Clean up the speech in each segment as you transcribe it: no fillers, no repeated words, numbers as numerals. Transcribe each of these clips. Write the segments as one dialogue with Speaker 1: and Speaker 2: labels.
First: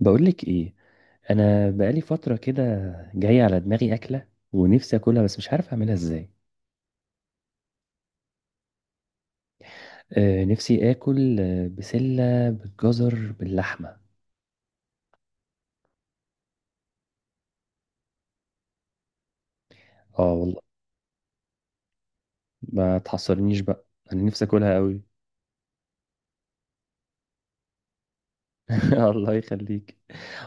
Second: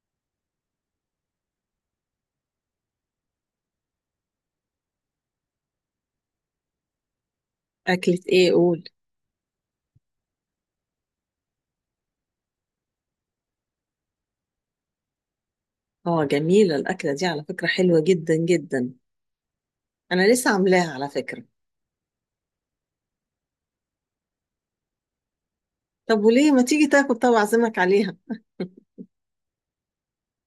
Speaker 1: بقولك ايه؟ انا بقالي فتره كده جايه على دماغي اكله ونفسي اكلها بس مش عارف اعملها ازاي.
Speaker 2: أكلة إيه قول؟
Speaker 1: نفسي اكل بسله بالجزر باللحمه.
Speaker 2: جميلة الأكلة دي على فكرة، حلوة جدا جدا.
Speaker 1: اه
Speaker 2: أنا لسه
Speaker 1: والله،
Speaker 2: عاملاها على فكرة.
Speaker 1: ما تحصرنيش بقى. انا نفسي اكلها قوي.
Speaker 2: طب وليه ما تيجي تاكل؟ طب أعزمك عليها.
Speaker 1: الله يخليك.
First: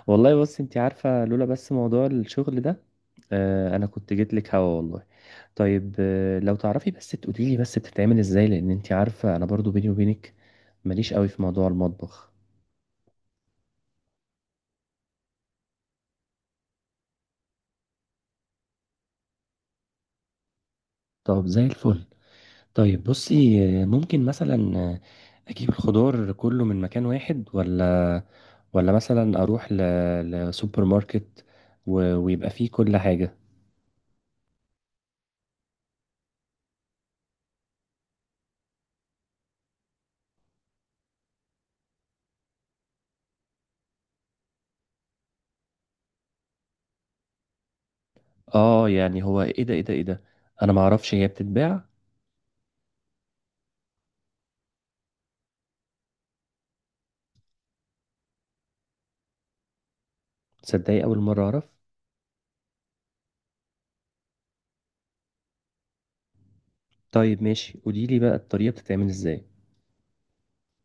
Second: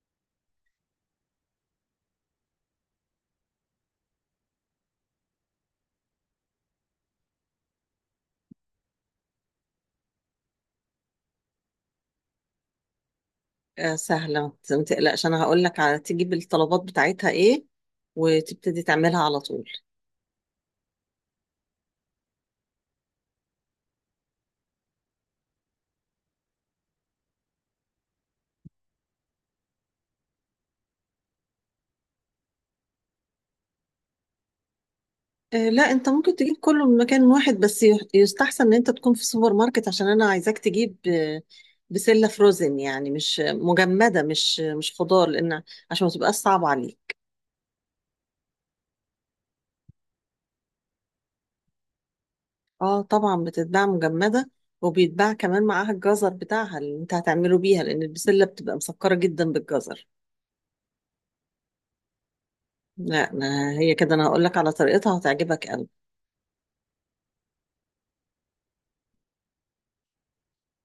Speaker 1: والله بص، انت عارفه لولا بس موضوع الشغل ده. انا كنت جيت لك هوا والله. طيب، لو تعرفي بس تقولي لي بس بتتعمل ازاي، لان انت عارفه انا برضو بيني وبينك ماليش قوي في موضوع المطبخ.
Speaker 2: سهلة، ما تقلقش، أنا هقول لك على تجيب الطلبات بتاعتها إيه وتبتدي تعملها على طول.
Speaker 1: طب زي الفل. طيب بصي، ممكن مثلا اجيب الخضار كله من مكان واحد، ولا مثلا اروح لسوبر ماركت ويبقى فيه كل حاجة؟
Speaker 2: لا، أنت ممكن تجيب كله من مكان واحد بس يستحسن إن أنت تكون في سوبر ماركت عشان أنا عايزاك تجيب بسلة فروزن، يعني مش مجمدة، مش خضار، لأن عشان ما تبقاش صعبة عليك.
Speaker 1: اه يعني، هو ايه ده؟ انا ما اعرفش هي بتتباع.
Speaker 2: اه طبعا بتتباع مجمدة، وبيتباع كمان معاها الجزر بتاعها اللي انت هتعمله بيها، لان البسلة بتبقى مسكرة جدا بالجزر.
Speaker 1: تصدقي؟ اول مرة اعرف.
Speaker 2: لا أنا هي كده، انا هقول لك على طريقتها، هتعجبك قوي.
Speaker 1: طيب ماشي، قولي لي بقى الطريقة بتتعمل ازاي.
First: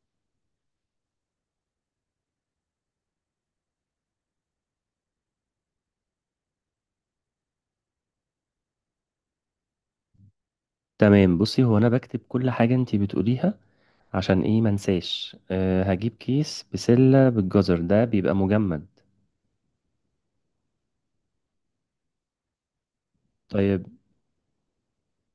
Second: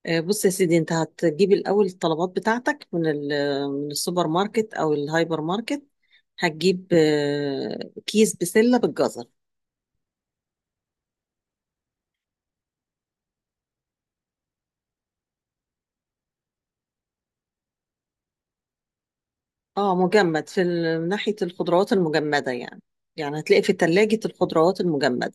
Speaker 2: بص يا سيدي، انت هتجيب الاول الطلبات بتاعتك من السوبر ماركت او الهايبر ماركت. هتجيب كيس بسلة بالجزر.
Speaker 1: تمام بصي، هو انا بكتب كل حاجة انتي بتقوليها عشان ايه منساش. هجيب كيس بسلة بالجزر ده بيبقى مجمد.
Speaker 2: اه مجمد، من ناحية الخضروات المجمدة يعني، يعني هتلاقي في
Speaker 1: طيب،
Speaker 2: تلاجة الخضروات المجمدة.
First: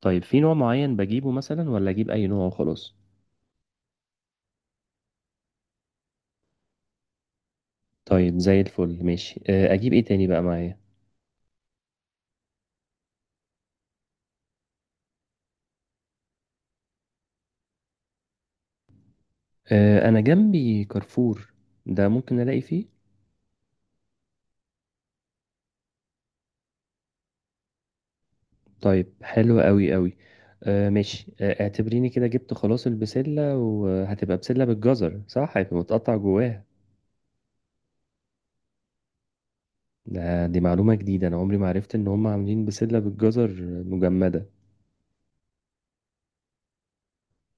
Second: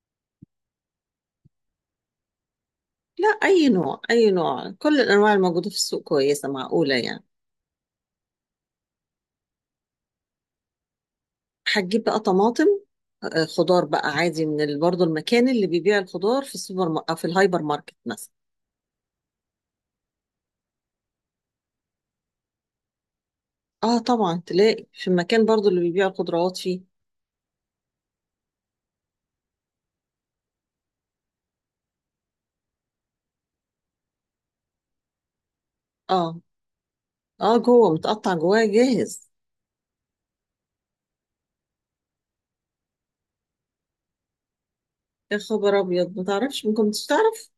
Speaker 1: طيب في نوع معين بجيبه مثلا ولا اجيب اي نوع وخلاص؟
Speaker 2: لا، أي نوع أي نوع، كل الأنواع الموجودة في السوق كويسة معقولة يعني.
Speaker 1: طيب زي الفل ماشي. اجيب ايه تاني بقى معايا؟
Speaker 2: هتجيب بقى طماطم، خضار بقى عادي برضه، المكان اللي بيبيع الخضار في السوبر أو في الهايبر ماركت مثلا.
Speaker 1: انا جنبي كارفور، ده ممكن الاقي فيه.
Speaker 2: اه طبعا تلاقي في المكان برضه اللي بيبيع الخضروات فيه.
Speaker 1: طيب حلو قوي قوي. ماشي. اعتبريني كده جبت خلاص البسلة، وهتبقى بسلة بالجزر، صح؟ هيبقى متقطع
Speaker 2: اه
Speaker 1: جواها.
Speaker 2: اه، جوه متقطع، جواه جاهز.
Speaker 1: دي معلومة جديدة، انا عمري ما عرفت ان هم عاملين بسلة بالجزر مجمدة.
Speaker 2: يا خبر أبيض، ما تعرفش، ممكن مش تعرف.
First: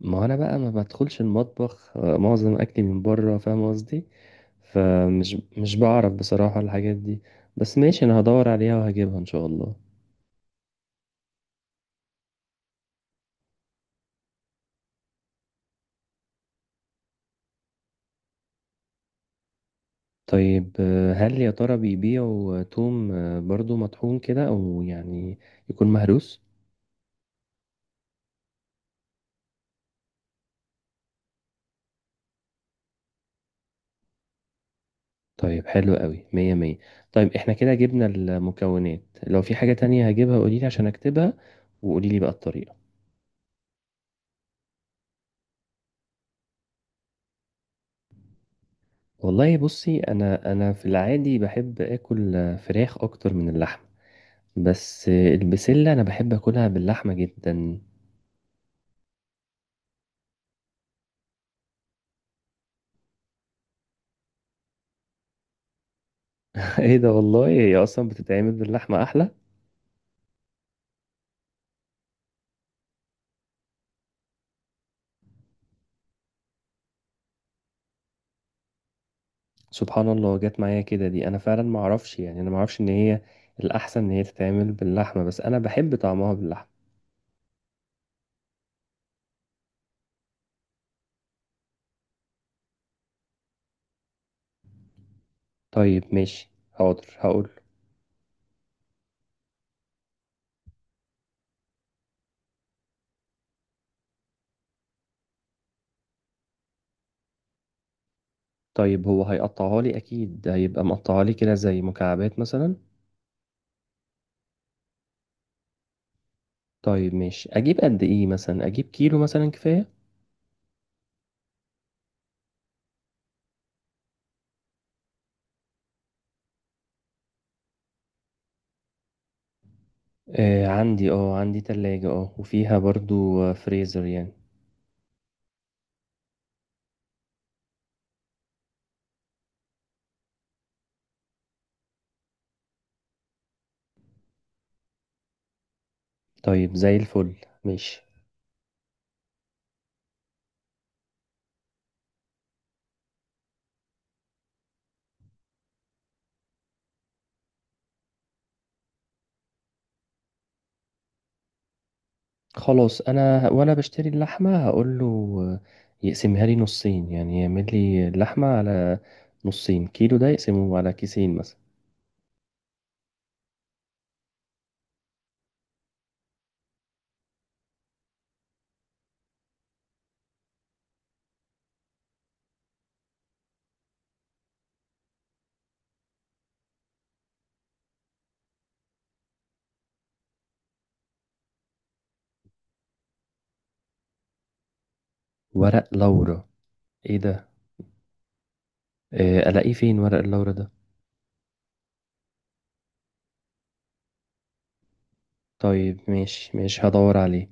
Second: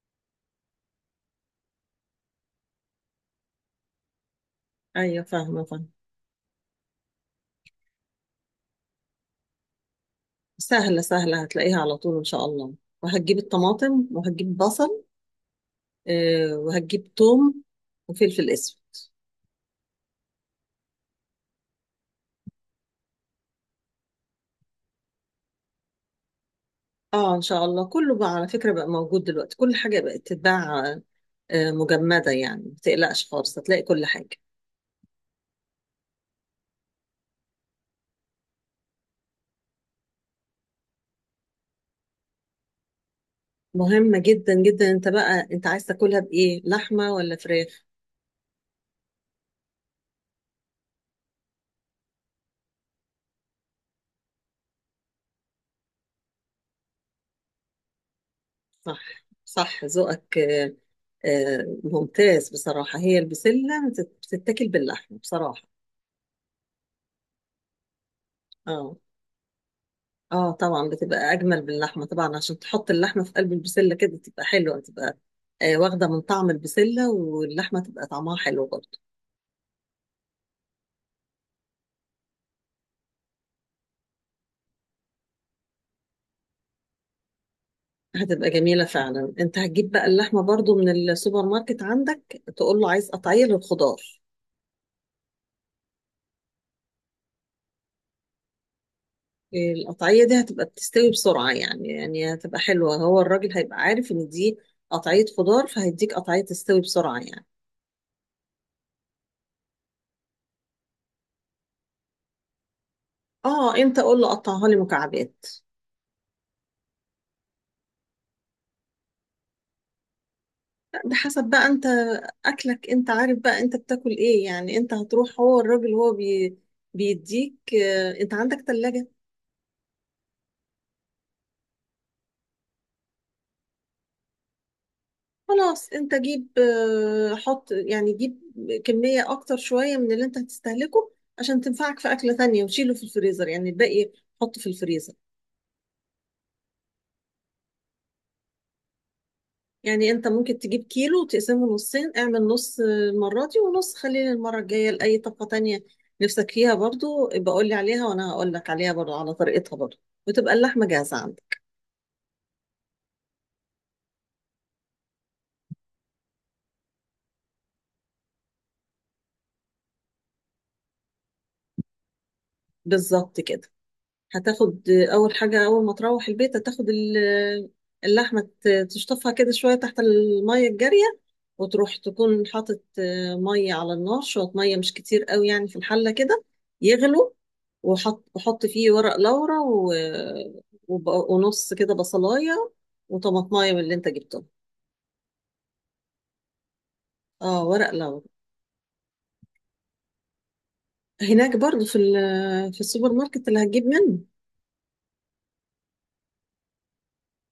Speaker 1: ما انا بقى ما بدخلش المطبخ، معظم اكلي من بره، فاهم قصدي؟
Speaker 2: أيوة
Speaker 1: فمش
Speaker 2: فاهمة
Speaker 1: مش
Speaker 2: فاهمة.
Speaker 1: بعرف بصراحة الحاجات دي. بس ماشي، انا هدور عليها وهجيبها ان شاء الله.
Speaker 2: سهلة سهلة، هتلاقيها على طول إن شاء الله، وهتجيب الطماطم وهتجيب بصل، وهتجيب توم وفلفل أسود.
Speaker 1: طيب، هل يا ترى بيبيعوا توم برضو مطحون كده، او يعني يكون مهروس؟
Speaker 2: اه ان شاء الله كله بقى على فكرة بقى موجود دلوقتي، كل حاجة بقت تتباع مجمدة يعني، ما تقلقش خالص، هتلاقي كل حاجة.
Speaker 1: طيب حلو قوي، مية مية. طيب احنا كده جبنا المكونات. لو في حاجة تانية هجيبها قوليلي عشان اكتبها، وقوليلي بقى الطريقة.
Speaker 2: مهمة جدا جدا، انت بقى انت عايز تاكلها بايه، لحمة ولا فراخ؟
Speaker 1: والله بصي، انا في العادي بحب اكل فراخ اكتر من اللحم. بس البسلة انا بحب اكلها باللحمة جدا.
Speaker 2: صح صح، ذوقك ممتاز بصراحة، هي البسلة بتتاكل باللحمة بصراحة.
Speaker 1: ايه ده؟ والله هي اصلا بتتعمل
Speaker 2: اه
Speaker 1: باللحمة احلى.
Speaker 2: اه طبعا، بتبقى اجمل باللحمة طبعا، عشان تحط اللحمة في قلب البسلة كده تبقى حلوة، تبقى واخدة من طعم البسلة، واللحمة تبقى طعمها حلو برضه.
Speaker 1: سبحان الله، جت معايا كده دي. انا فعلا ما اعرفش، يعني انا ما اعرفش ان هي الاحسن ان هي تتعمل باللحمه، بس انا بحب طعمها باللحمه.
Speaker 2: هتبقى جميلة فعلا. انت هتجيب بقى اللحمة برضو من السوبر ماركت عندك، تقول له عايز قطعية للخضار.
Speaker 1: طيب ماشي، حاضر هقول.
Speaker 2: القطعية دي هتبقى بتستوي بسرعة يعني هتبقى حلوة، هو الراجل هيبقى عارف ان دي قطعية خضار، فهيديك قطعية تستوي بسرعة يعني.
Speaker 1: طيب، هو هيقطعها لي اكيد، هيبقى مقطعها لي كده زي مكعبات مثلا.
Speaker 2: اه انت قول له قطعها لي مكعبات.
Speaker 1: طيب ماشي، اجيب قد ايه مثلا؟ اجيب كيلو مثلا كفايه؟
Speaker 2: لا، بحسب بقى انت اكلك، انت عارف بقى انت بتاكل ايه يعني، انت هتروح، هو الراجل هو بي بيديك، انت عندك تلاجة.
Speaker 1: آه، عندي تلاجة، وفيها برضو فريزر يعني.
Speaker 2: خلاص انت جيب آه، حط يعني جيب كمية اكتر شوية من اللي انت هتستهلكه، عشان تنفعك في اكلة تانية، وشيله في الفريزر يعني الباقي، حطه في الفريزر.
Speaker 1: طيب زي الفل ماشي.
Speaker 2: يعني انت ممكن تجيب كيلو وتقسمه نصين، اعمل نص المرة دي، ونص خليه للمرة الجاية لأي طبقة تانية نفسك فيها برضو، يبقى قول لي عليها وانا هقول لك عليها برضو، على طريقتها برضو، وتبقى اللحمة جاهزة عندك.
Speaker 1: خلاص، انا وانا بشتري اللحمه هقول له يقسمها لي نصين، يعني يعمل لي اللحمه على نصين. كيلو ده يقسمه على كيسين مثلا.
Speaker 2: بالظبط كده. هتاخد أول حاجة، أول ما تروح البيت هتاخد اللحمة، تشطفها كده شوية تحت المية الجارية، وتروح تكون حاطط مية على النار، شوية مية مش كتير قوي يعني في الحلة كده، يغلوا، وحط فيه ورق لورا ونص كده بصلاية وطماطماية من اللي انت جبته.
Speaker 1: ورق لورا؟ ايه ده؟
Speaker 2: اه ورق لورا.
Speaker 1: الاقيه فين ورق اللورا ده؟
Speaker 2: هناك برضو في السوبر ماركت اللي هتجيب منه.
Speaker 1: طيب ماشي ماشي، هدور عليه.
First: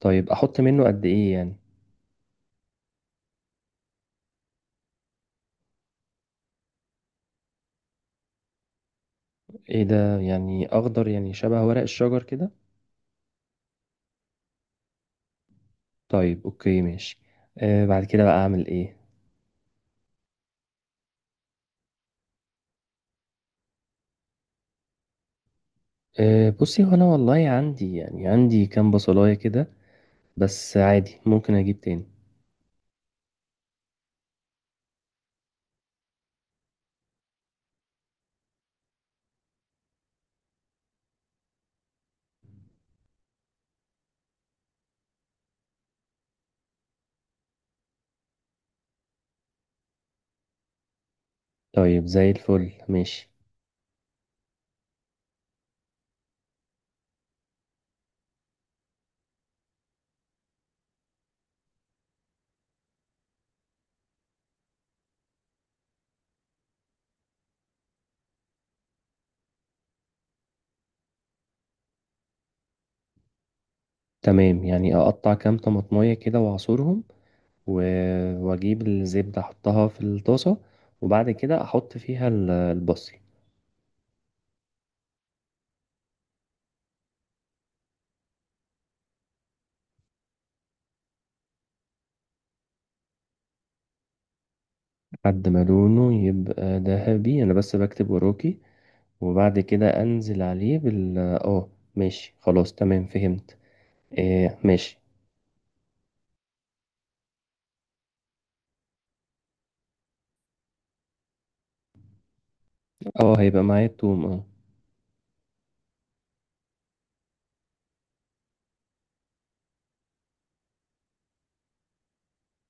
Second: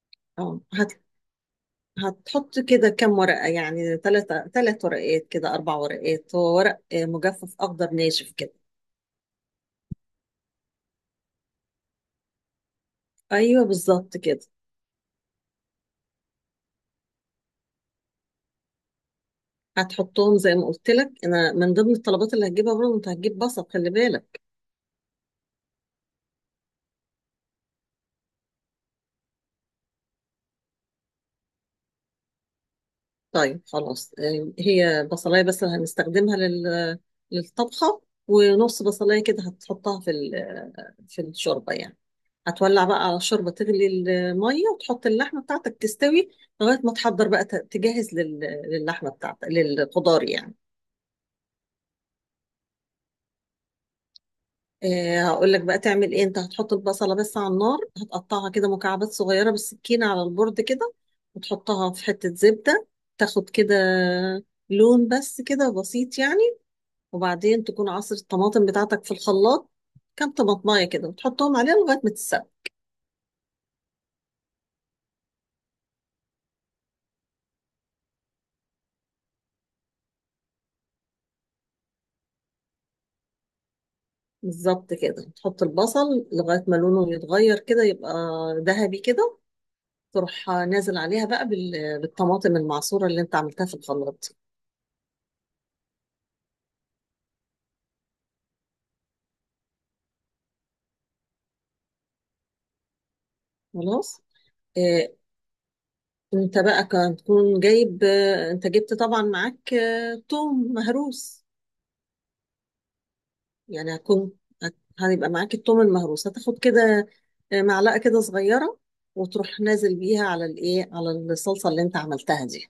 Speaker 1: طيب احط
Speaker 2: اه
Speaker 1: منه قد ايه يعني؟
Speaker 2: هتحط كده كام ورقة يعني، ثلاث ورقات كده، أربع ورقات، هو ورق مجفف أخضر ناشف كده.
Speaker 1: ايه ده؟ يعني اخضر، يعني شبه ورق الشجر كده؟
Speaker 2: أيوه بالظبط كده.
Speaker 1: طيب اوكي ماشي. بعد كده بقى اعمل ايه؟
Speaker 2: هتحطهم زي ما قلت لك أنا، من ضمن الطلبات اللي هتجيبها برضه أنت هتجيب بصل، خلي بالك.
Speaker 1: بصي، هو انا والله عندي، يعني عندي كام بصلايه كده، بس عادي ممكن اجيب تاني.
Speaker 2: طيب خلاص، هي بصلاية بس اللي هنستخدمها للطبخة، ونص بصلاية كده هتحطها في الشوربة يعني. هتولع بقى على الشوربة، تغلي المية وتحط اللحمة بتاعتك تستوي، لغاية ما تحضر بقى تجهز للحمة بتاعتك، للخضار يعني.
Speaker 1: طيب زي الفل ماشي.
Speaker 2: هقول لك بقى تعمل ايه. انت هتحط البصله بس على النار، هتقطعها كده مكعبات صغيره بالسكينه على البورد كده، وتحطها في حته زبده، تاخد كده لون بس كده بسيط يعني، وبعدين تكون عصر الطماطم بتاعتك في الخلاط، كام طماطمايه كده، وتحطهم عليها لغايه ما تتسبك.
Speaker 1: تمام، يعني اقطع كام طماطمية كده واعصرهم، و... واجيب الزبدة احطها في الطاسة، وبعد كده احط فيها البصل.
Speaker 2: بالظبط كده، تحط البصل لغايه ما لونه يتغير كده، يبقى ذهبي كده، تروح نازل عليها بقى بالطماطم المعصوره اللي انت عملتها في الخلاط دي.
Speaker 1: لحد ما لونه يبقى ذهبي، انا بس بكتب وراكي. وبعد كده انزل عليه بال اه ماشي خلاص تمام، فهمت.
Speaker 2: خلاص،
Speaker 1: آه، ماشي.
Speaker 2: آه، انت بقى كان تكون جايب، انت جبت طبعا معاك توم مهروس،
Speaker 1: اه، هيبقى معايا
Speaker 2: يعني
Speaker 1: التوم،
Speaker 2: هتكون،
Speaker 1: اه.
Speaker 2: هيبقى معاك التوم المهروس، هتاخد كده معلقة كده صغيرة، وتروح نازل بيها على الايه على الصلصة اللي انت عملتها دي.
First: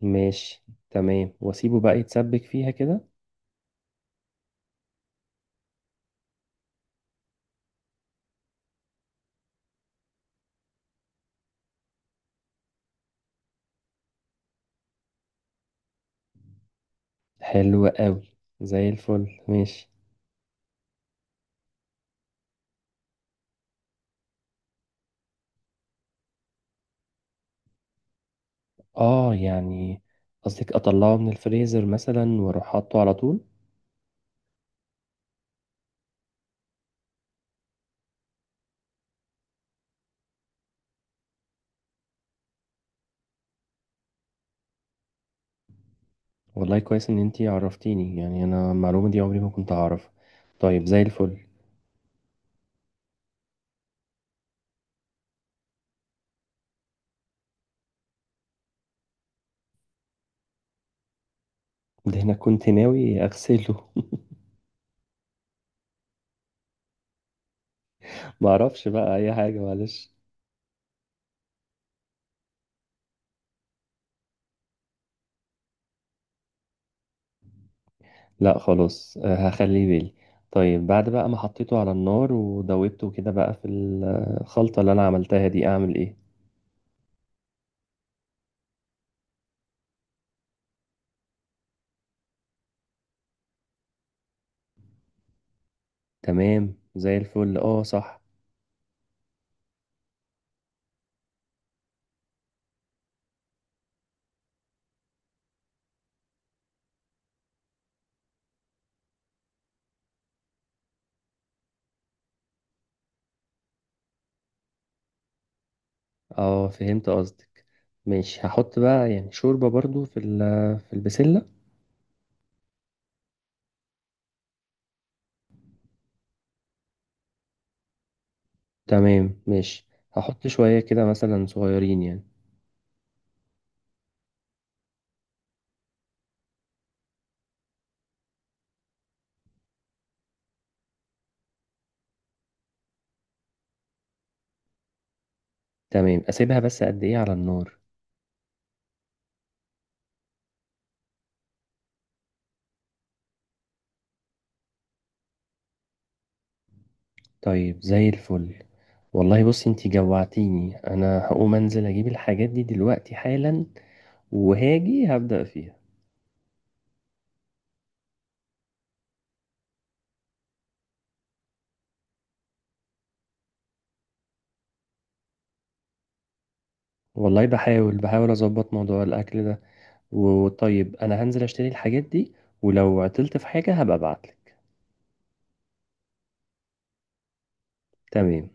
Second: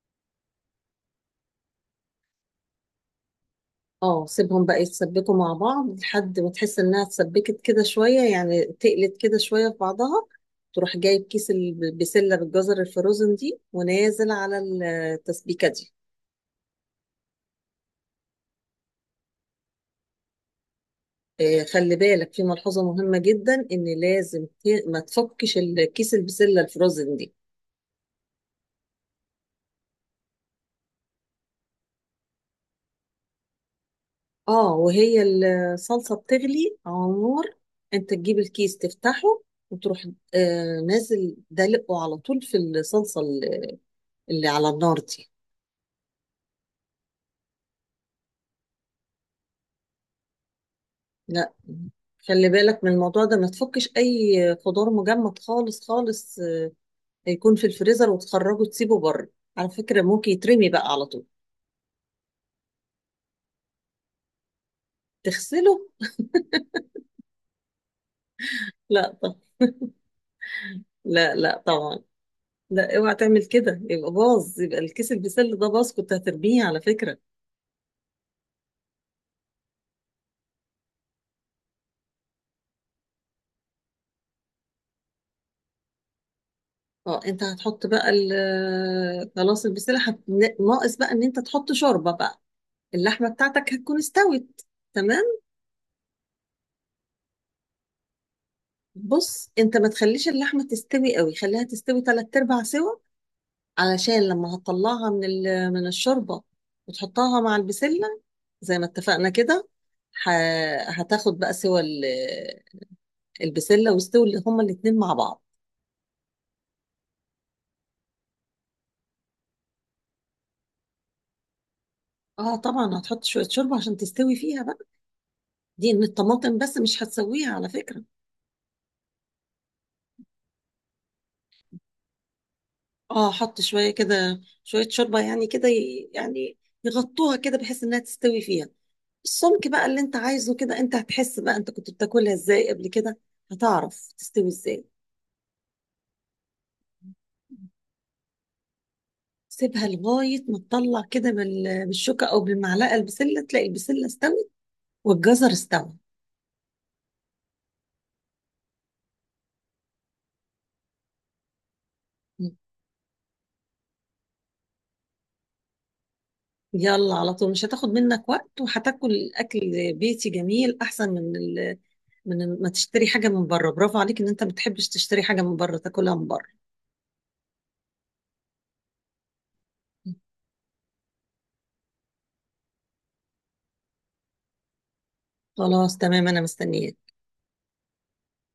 Speaker 1: ماشي تمام، واسيبه بقى يتسبك فيها كده.
Speaker 2: اه سيبهم بقى يتسبكوا مع بعض لحد ما تحس انها اتسبكت كده شوية يعني، تقلت كده شوية في بعضها، تروح جايب كيس البسلة بالجزر الفروزن دي ونازل على التسبيكة دي.
Speaker 1: حلو قوي، زي الفل ماشي.
Speaker 2: خلي بالك في ملحوظة مهمة جدا، إن لازم ما تفكش الكيس البسلة الفروزن دي.
Speaker 1: اه يعني، قصدك اطلعه من الفريزر مثلا واروح حاطه على طول؟
Speaker 2: اه، وهي الصلصة بتغلي على النار، انت تجيب الكيس تفتحه، وتروح نازل دلقه على طول في الصلصة اللي على النار دي.
Speaker 1: والله كويس ان انتي عرفتيني، يعني انا المعلومة دي عمري ما كنت اعرف. طيب زي الفل.
Speaker 2: لا، خلي بالك من الموضوع ده، ما تفكش أي خضار مجمد خالص خالص يكون في الفريزر وتخرجه تسيبه بره، على فكرة ممكن يترمي بقى على طول.
Speaker 1: ده انا كنت ناوي اغسله.
Speaker 2: تغسله؟
Speaker 1: معرفش بقى
Speaker 2: لا
Speaker 1: اي
Speaker 2: طب،
Speaker 1: حاجة، معلش.
Speaker 2: لا لا طبعا، لا اوعى تعمل كده يبقى باظ، يبقى الكيس البسله ده باظ، كنت هترميه على فكره.
Speaker 1: لا خلاص، هخليه بالي. طيب بعد بقى ما حطيته على النار ودوبته كده بقى في الخلطة اللي انا عملتها دي، اعمل ايه؟
Speaker 2: اه انت هتحط بقى خلاص البسله ناقص بقى ان انت تحط شوربه بقى، اللحمه بتاعتك هتكون استوت. تمام.
Speaker 1: تمام زي الفل، اه صح.
Speaker 2: بص، انت ما تخليش اللحمه تستوي قوي، خليها تستوي تلات ارباع سوا، علشان لما هتطلعها من الشوربه وتحطها مع البسله زي ما اتفقنا كده، ه... هتاخد بقى سوا البسله، واستوي هما الاتنين مع بعض.
Speaker 1: اه فهمت قصدك، ماشي هحط بقى يعني شوربة برضو في البسلة.
Speaker 2: اه طبعا هتحط شويه شوربه عشان تستوي فيها بقى، دي من الطماطم بس مش هتسويها على فكره.
Speaker 1: تمام ماشي، هحط شوية كده مثلا صغيرين يعني.
Speaker 2: اه حط شويه كده شويه شوربه يعني كده يعني يغطوها كده بحيث انها تستوي فيها السمك بقى اللي انت عايزه كده، انت هتحس بقى انت كنت بتاكلها ازاي قبل كده، هتعرف تستوي ازاي.
Speaker 1: تمام، اسيبها بس قد ايه على النار؟
Speaker 2: سيبها لغايه ما تطلع كده بالشوكه او بالمعلقه البسله، تلاقي البسله استوت والجزر استوى.
Speaker 1: طيب زي الفل. والله بصي، انتي جوعتيني. انا هقوم انزل اجيب الحاجات دي دلوقتي حالا، وهاجي هبدأ فيها.
Speaker 2: يلا على طول، مش هتاخد منك وقت، وهتاكل اكل بيتي جميل احسن من ما تشتري حاجة من بره، برافو عليك ان انت ما بتحبش تشتري حاجة من بره تاكلها من بره.
Speaker 1: والله بحاول بحاول اظبط موضوع الاكل ده. وطيب انا هنزل اشتري الحاجات دي، ولو عطلت في حاجة هبقى ابعتلك.
Speaker 2: خلاص تمام انا مستنياك.
Speaker 1: تمام.